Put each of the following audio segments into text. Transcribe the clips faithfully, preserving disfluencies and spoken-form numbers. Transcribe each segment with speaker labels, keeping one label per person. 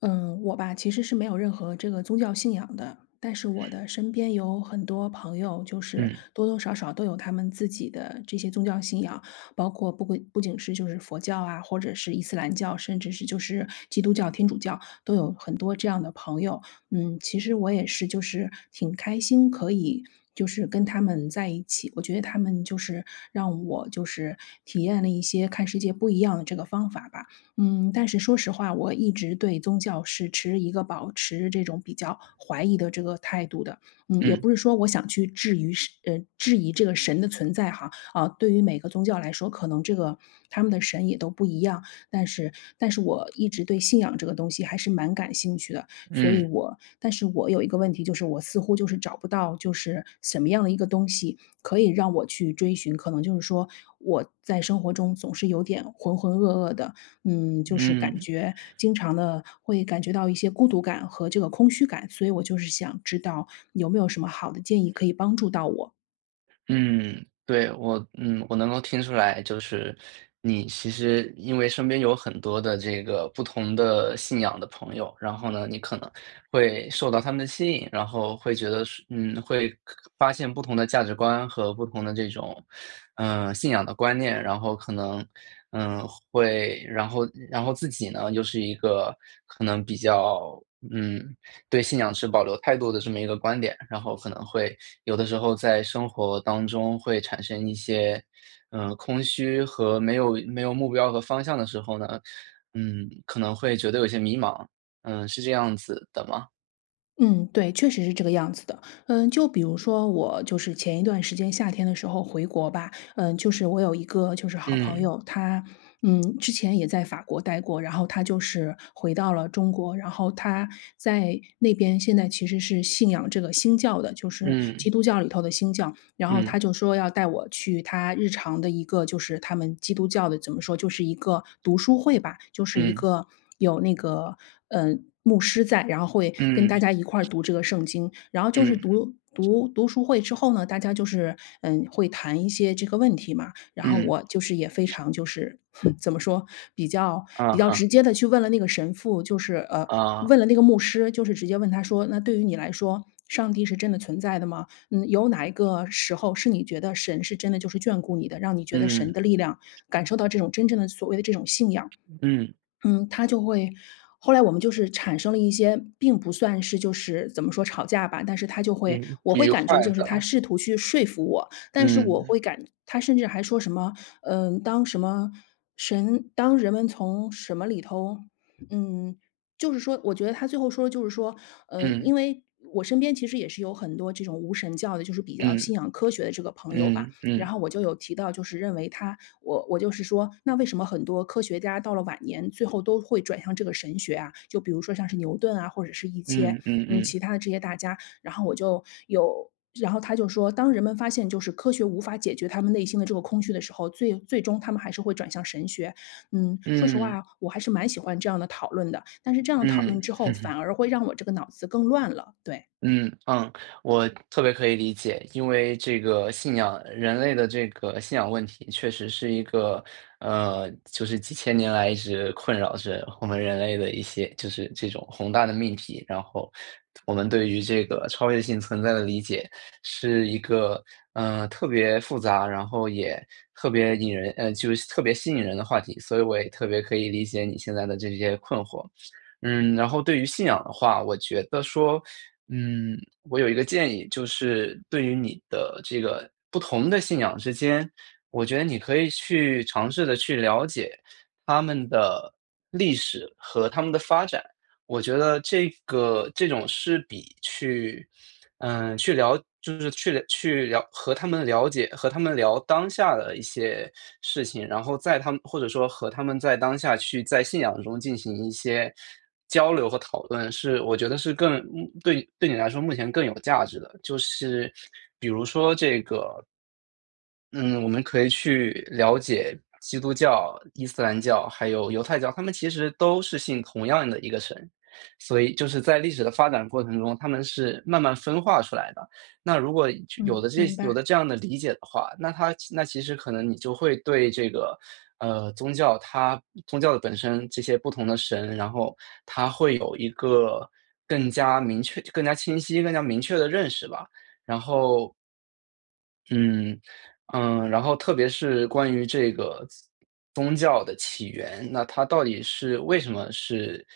Speaker 1: 嗯，我吧，其实是没有任何这个宗教信仰的，但是我的身边有很多朋友，就是
Speaker 2: 嗯
Speaker 1: 多多少少都有他们自己的这些宗教信仰，包括不归不仅是就是佛教啊，或者是伊斯兰教，甚至是就是基督教、天主教，都有很多这样的朋友。嗯，其实我也是，就是挺开心可以。就是跟他们在一起，我觉得他们就是让我就是体验了一些看世界不一样的这个方法吧。嗯，但是说实话，我一直对宗教是持一个保持这种比较怀疑的这个态度的。嗯，也
Speaker 2: 嗯
Speaker 1: 不是说我想去质疑是呃质疑这个神的存在哈啊，对于每个宗教来说，可能这个他们的神也都不一样。但是，但是我一直对信仰这个东西还是蛮感兴趣的，所以
Speaker 2: 嗯
Speaker 1: 我，但是我有一个问题，就是我似乎就是找不到就是什么样的一个东西可以让我去追寻，可能就是说我在生活中总是有点浑浑噩噩的，嗯，就是感
Speaker 2: 嗯
Speaker 1: 觉经常的会感觉到一些孤独感和这个空虚感，所以我就是想知道有没有什么好的建议可以帮助到我。
Speaker 2: 嗯，对，我嗯，我能够听出来，就是你其实因为身边有很多的这个不同的信仰的朋友，然后呢，你可能会受到他们的吸引，然后会觉得是，嗯，会发现不同的价值观和不同的这种，嗯、呃信仰的观念，然后可能，嗯，会，然后然后自己呢，又是一个可能比较。嗯。对信仰持保留态度的这么一个观点，然后可能会有的时候在生活当中会产生一些，嗯，空虚和没有没有目标和方向的时候呢，嗯，可能会觉得有些迷茫，嗯，是这样子的吗？
Speaker 1: 嗯，对，确实是这个样子的。嗯，就比如说我就是前一段时间夏天的时候回国吧，嗯，就是我有一个就是好朋
Speaker 2: 嗯，
Speaker 1: 友，他嗯，之前也在法国待过，然后他就是回到了中国，然后他在那边现在其实是信仰这个新教的，就是
Speaker 2: 嗯，
Speaker 1: 基督教里头的新教。然后
Speaker 2: 嗯，
Speaker 1: 他就说要带我去他日常的一个就是他们基督教的怎么说，就是一个读书会吧，就是一
Speaker 2: 嗯，
Speaker 1: 个有那个，嗯牧师在，然后会跟大
Speaker 2: 嗯，
Speaker 1: 家一块儿读这个圣经。然后就是
Speaker 2: 嗯，嗯，
Speaker 1: 读读读书会之后呢，大家就是，嗯，会谈一些这个问题嘛，然后
Speaker 2: 嗯
Speaker 1: 我就是也非常就是哼怎么说，比较比
Speaker 2: 啊
Speaker 1: 较直
Speaker 2: 哈，
Speaker 1: 接的去问了那个神父，就是呃，
Speaker 2: 啊，
Speaker 1: 问了那个牧师，就是直接问他说："那对于你来说，上帝是真的存在的吗？"嗯，有哪一个时候是你觉得神是真的就是眷顾你的，让你觉得神
Speaker 2: 嗯，
Speaker 1: 的力量感受到这种真正的所谓的这种信仰？
Speaker 2: 嗯，
Speaker 1: 嗯，他就会后来我们就是产生了一些并不算是就是怎么说吵架吧，但是他就会
Speaker 2: 嗯，
Speaker 1: 我
Speaker 2: 不
Speaker 1: 会
Speaker 2: 愉快
Speaker 1: 感觉就是他
Speaker 2: 的，
Speaker 1: 试图去说服我，但是我
Speaker 2: 嗯，
Speaker 1: 会感他甚至还说什么，嗯，当什么神当人们从什么里头，嗯，就是说，我觉得他最后说的就是说，呃，
Speaker 2: 嗯，
Speaker 1: 因为我身边其实也是有很多这种无神教的，就是比较
Speaker 2: 嗯，
Speaker 1: 信仰科学的这个朋友吧，
Speaker 2: 嗯，
Speaker 1: 然
Speaker 2: 嗯，
Speaker 1: 后我就有提到，就是认为他，我我就是说，那为什么很多科学家到了晚年，最后都会转向这个神学啊？就比如说像是牛顿啊，或者是一些
Speaker 2: 嗯，嗯，
Speaker 1: 嗯
Speaker 2: 嗯，
Speaker 1: 其他的这些大家。然后我就有，然后他就说，当人们发现就是科学无法解决他们内心的这个空虚的时候，最最终他们还是会转向神学。嗯，说实
Speaker 2: 嗯，
Speaker 1: 话，我还是蛮喜欢这样的讨论的。但是这样讨论
Speaker 2: 嗯
Speaker 1: 之后，
Speaker 2: 嗯。
Speaker 1: 反而会让我这个脑子更乱了。对，
Speaker 2: 嗯嗯，我特别可以理解，因为这个信仰，人类的这个信仰问题，确实是一个，呃，就是几千年来一直困扰着我们人类的一些，就是这种宏大的命题。然后，我们对于这个超越性存在的理解，是一个，呃，特别复杂，然后也特别引人，呃，就是特别吸引人的话题。所以，我也特别可以理解你现在的这些困惑。嗯，然后对于信仰的话，我觉得说，嗯，我有一个建议，就是对于你的这个不同的信仰之间，我觉得你可以去尝试的去了解他们的历史和他们的发展。我觉得这个这种是比去，嗯，去聊就是去了去聊和他们了解和他们聊当下的一些事情，然后在他们或者说和他们在当下去在信仰中进行一些交流和讨论，是我觉得是更嗯对对你来说目前更有价值的。就是比如说这个。嗯，我们可以去了解基督教、伊斯兰教还有犹太教，他们其实都是信同样的一个神，所以就是在历史的发展过程中，他们是慢慢分化出来的。那如果有
Speaker 1: 嗯，
Speaker 2: 的这
Speaker 1: 明
Speaker 2: 有
Speaker 1: 白，
Speaker 2: 的这样的理解的话，那它那其实可能你就会对这个，呃，宗教它宗教的本身这些不同的神，然后它会有一个更加明确、更加清晰、更加明确的认识吧。然后嗯，嗯，然后特别是关于这个宗教的起源，那它到底是为什么是，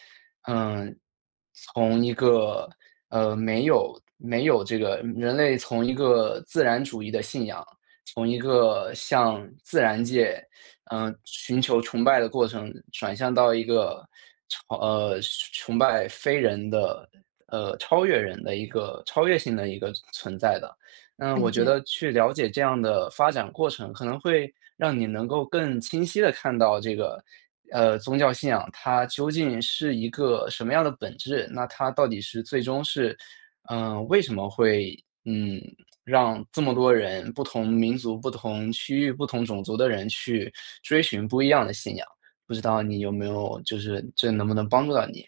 Speaker 2: 嗯，从一个呃没有没有这个人类从一个自然主义的信仰，从一个向自然界，嗯、呃寻求崇拜的过程，转向到一个超呃崇拜非人的呃超越人的一个超越性的一个存在的。嗯，
Speaker 1: 理
Speaker 2: 我觉
Speaker 1: 解。
Speaker 2: 得去了解这样的发展过程，可能会让你能够更清晰的看到这个，呃，宗教信仰它究竟是一个什么样的本质，那它到底是最终是，嗯，为什么会，嗯，让这么多人，不同民族、不同区域、不同种族的人去追寻不一样的信仰。不知道你有没有就是这能不能帮助到你？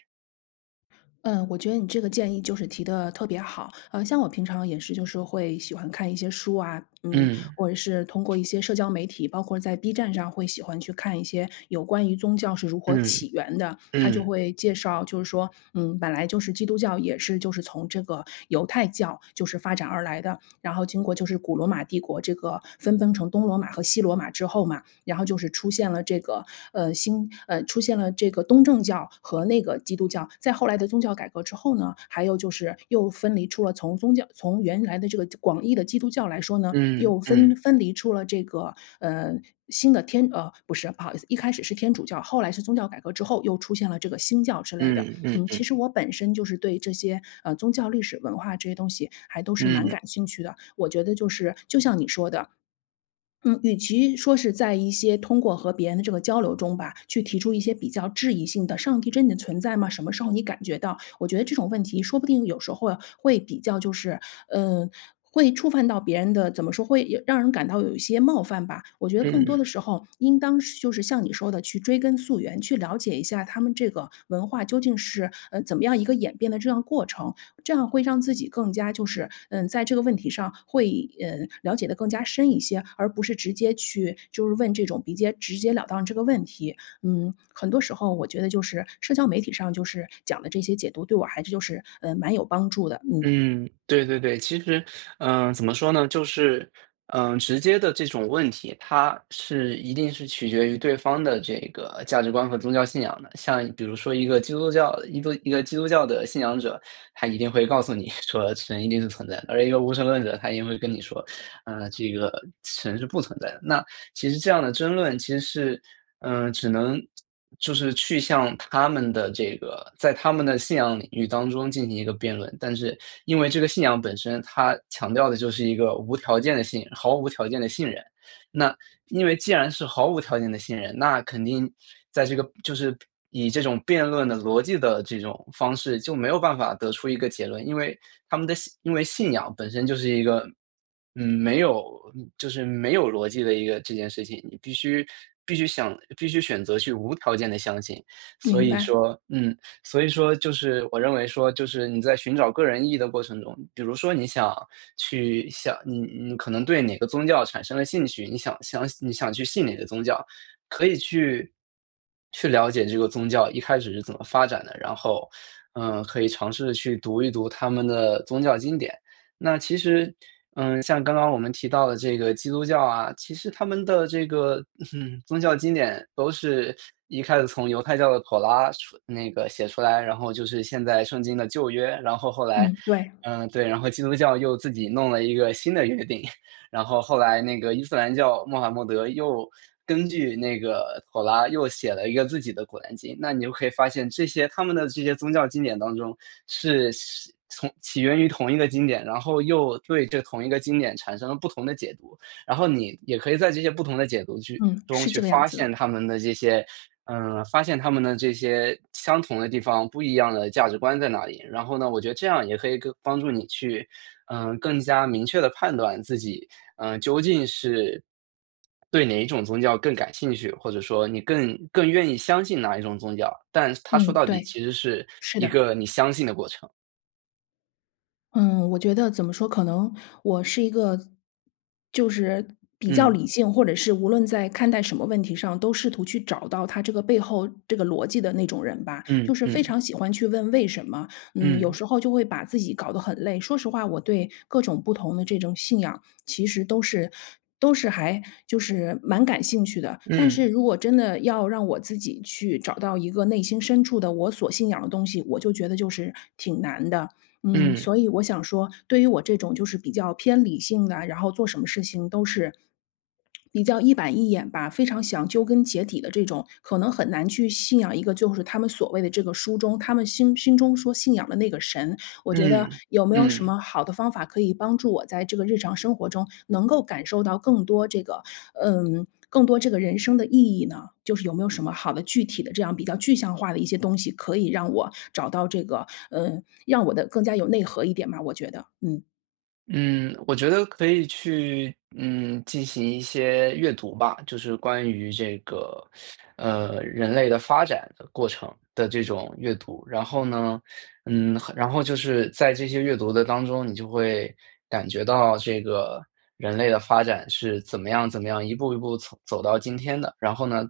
Speaker 1: 嗯，我觉得你这个建议就是提的特别好。呃，像我平常也是，就是会喜欢看一些书啊，嗯，
Speaker 2: 嗯，
Speaker 1: 或者是通过一些社交媒体，包括在 B 站上，会喜欢去看一些有关于宗教是如何起
Speaker 2: 嗯，
Speaker 1: 源的。他就
Speaker 2: 嗯，
Speaker 1: 会介绍，就是说，嗯，本来就是基督教也是就是从这个犹太教就是发展而来的，然后经过就是古罗马帝国这个分崩成东罗马和西罗马之后嘛，然后就是出现了这个呃新呃出现了这个东正教和那个基督教。在后来的宗教改革之后呢，还有就是又分离出了从宗教从原来的这个广义的基督教来说呢，
Speaker 2: 嗯，
Speaker 1: 又
Speaker 2: 嗯，
Speaker 1: 分分离出了这个呃。新的天呃不是不好意思，一开始是天主教，后来是宗教改革之后又出现了这个新教之类的。
Speaker 2: 嗯，嗯，
Speaker 1: 嗯，其
Speaker 2: 嗯，
Speaker 1: 实我本身就是对这些呃宗教历史文化这些东西还都是
Speaker 2: 嗯，
Speaker 1: 蛮
Speaker 2: 嗯
Speaker 1: 感兴趣的。我觉得就是就像你说的，嗯，与其说是在一些通过和别人的这个交流中吧，去提出一些比较质疑性的"上帝真的存在吗？什么时候你感觉到？"我觉得这种问题说不定有时候啊会比较就是，嗯，会触犯到别人的，怎么说，会有让人感到有一些冒犯吧。我觉得更多
Speaker 2: 嗯。
Speaker 1: 的时候应当是就是像你说的，去追根溯源，去了解一下他们这个文化究竟是，呃，怎么样一个演变的这样过程。这样会让自己更加就是，嗯，在这个问题上会，嗯，了解的更加深一些，而不是直接去就是问这种比接直截了当这个问题。嗯，很多时候我觉得就是社交媒体上就是讲的这些解读，对我还是就是，嗯，蛮有帮助的。嗯，
Speaker 2: 嗯，对对对，其实，嗯、怎么说呢，就是，嗯、直接的这种问题，它是一定是取决于对方的这个价值观和宗教信仰的。像比如说一个基督教，一个一个基督教的信仰者，他一定会告诉你 说神一定是存在的，而一个无神论者，他一定会跟你说，呃，这个神是不存在的。那其实这样的争论其实是，嗯、只能就是去向他们的这个，在他们的信仰领域当中进行一个辩论，但是因为这个信仰本身，它强调的就是一个无条件的信，毫无条件的信任。那因为既然是毫无条件的信任，那肯定在这个就是以这种辩论的逻辑的这种方式，就没有办法得出一个结论，因为他们的信因为信仰本身就是一个，嗯，没有就是没有逻辑的一个这件事情，你必须必须想必须选择去无条件的相信。所
Speaker 1: 明
Speaker 2: 以
Speaker 1: 白，
Speaker 2: 说嗯。所以说就是我认为说，就是你在寻找个人意义的过程中，比如说你想去想你你可能对哪个宗教产生了兴趣，你想想你想去信哪个宗教，可以去去了解这个宗教一开始是怎么发展的，然后，嗯，可以尝试去读一读他们的宗教经典。那其实，嗯，像刚刚我们提到的这个基督教啊，其实他们的这个，嗯，宗教经典都是一开始从犹太教的《妥拉》出那个写出来，然后就是现在圣经的《旧约》，然后后来，
Speaker 1: 嗯，对，
Speaker 2: 嗯，对，然后基督教又自己弄了一个新的约定。然后后来那个伊斯兰教穆罕默德又根据那个妥拉又写了一个自己的古兰经，那你就可以发现这些他们的这些宗教经典当中是从起源于同一个经典，然后又对这同一个经典产生了不同的解读，然后你也可以在这些不同的解读去
Speaker 1: 嗯，
Speaker 2: 中
Speaker 1: 是
Speaker 2: 去
Speaker 1: 这个样
Speaker 2: 发
Speaker 1: 子的。
Speaker 2: 现他们的这些，嗯，呃发现他们的这些相同的地方，不一样的价值观在哪里。然后呢，我觉得这样也可以更帮助你去，嗯，更加明确的判断自己嗯，究竟是对哪一种宗教更感兴趣，或者说你更更愿意相信哪一种宗教，但它说
Speaker 1: 嗯，
Speaker 2: 到底
Speaker 1: 对，
Speaker 2: 其实是
Speaker 1: 是
Speaker 2: 一
Speaker 1: 的。
Speaker 2: 个你相信的过程。
Speaker 1: 嗯，我觉得怎么说，可能我是一个就是比较
Speaker 2: 嗯，
Speaker 1: 理性，或者是无论在看待什么问题上，都试图去找到他这个背后这个逻辑的那种人吧。就
Speaker 2: 嗯
Speaker 1: 是非
Speaker 2: 嗯
Speaker 1: 常喜欢去问为什么，嗯，有
Speaker 2: 嗯
Speaker 1: 时候就会把自己搞得很累。说实话，我对各种不同的这种信仰，其实都是都是还就是蛮感兴趣的。但
Speaker 2: 嗯
Speaker 1: 是如果真的要让我自己去找到一个内心深处的我所信仰的东西，我就觉得就是挺难的。嗯，
Speaker 2: 嗯
Speaker 1: 所以我想说，对于我这种就是比较偏理性的，然后做什么事情都是比较一板一眼吧，非常想究根结底的这种，可能很难去信仰一个就是他们所谓的这个书中他们心心中说信仰的那个神。我觉得
Speaker 2: 嗯
Speaker 1: 有没有
Speaker 2: 嗯
Speaker 1: 什
Speaker 2: 嗯。
Speaker 1: 么好的方法可以帮助我在这个日常生活中能够感受到更多这个，嗯，更多这个人生的意义呢？就是有没有什么好的具体的这样比较具象化的一些东西，可以让我找到这个嗯，让我的更加有内核一点嘛？我觉得。嗯，
Speaker 2: 嗯，我觉得可以去，嗯，进行一些阅读吧，就是关于这个，呃，人类的发展的过程的这种阅读。然后呢，嗯，然后就是在这些阅读的当中，你就会感觉到这个人类的发展是怎么样怎么样，一步一步走走到今天的。然后呢，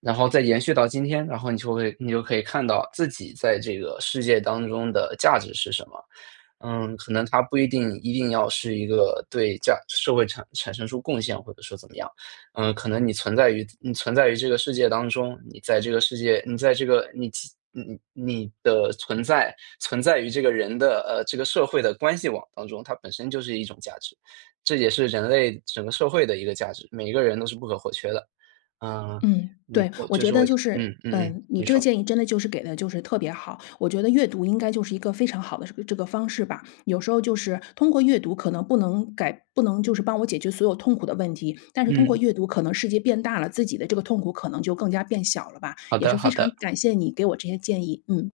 Speaker 2: 然后再延续到今天，然后你就会你就可以看到自己在这个世界当中的价值是什么。嗯，可能他不一定一定要是一个对价社会产产生出贡献，或者说怎么样。嗯，可能你存在于你存在于这个世界当中，你在这个世界，你在这个你其你你的存在存在于这个人的呃这个社会的关系网当中，它本身就是一种价值，这也是人类整个社会的一个价值，每一个人都是不可或缺的。嗯，
Speaker 1: 嗯，
Speaker 2: 你
Speaker 1: 对，
Speaker 2: 我
Speaker 1: 我
Speaker 2: 就
Speaker 1: 觉
Speaker 2: 是我，
Speaker 1: 得就是，
Speaker 2: 嗯嗯嗯，
Speaker 1: 嗯，你
Speaker 2: 你
Speaker 1: 这个
Speaker 2: 说，
Speaker 1: 建议真的就是给的就是特别好。我觉得阅读应该就是一个非常好的这个这个方式吧。有时候就是通过阅读可能不能改不能就是帮我解决所有痛苦的问题，但是通过
Speaker 2: 嗯，
Speaker 1: 阅读可能世界变大了，自己的这个痛苦可能就更加变小了吧。
Speaker 2: 好
Speaker 1: 也
Speaker 2: 的
Speaker 1: 是非
Speaker 2: 好
Speaker 1: 常
Speaker 2: 的。
Speaker 1: 感谢你给我这些建议，嗯。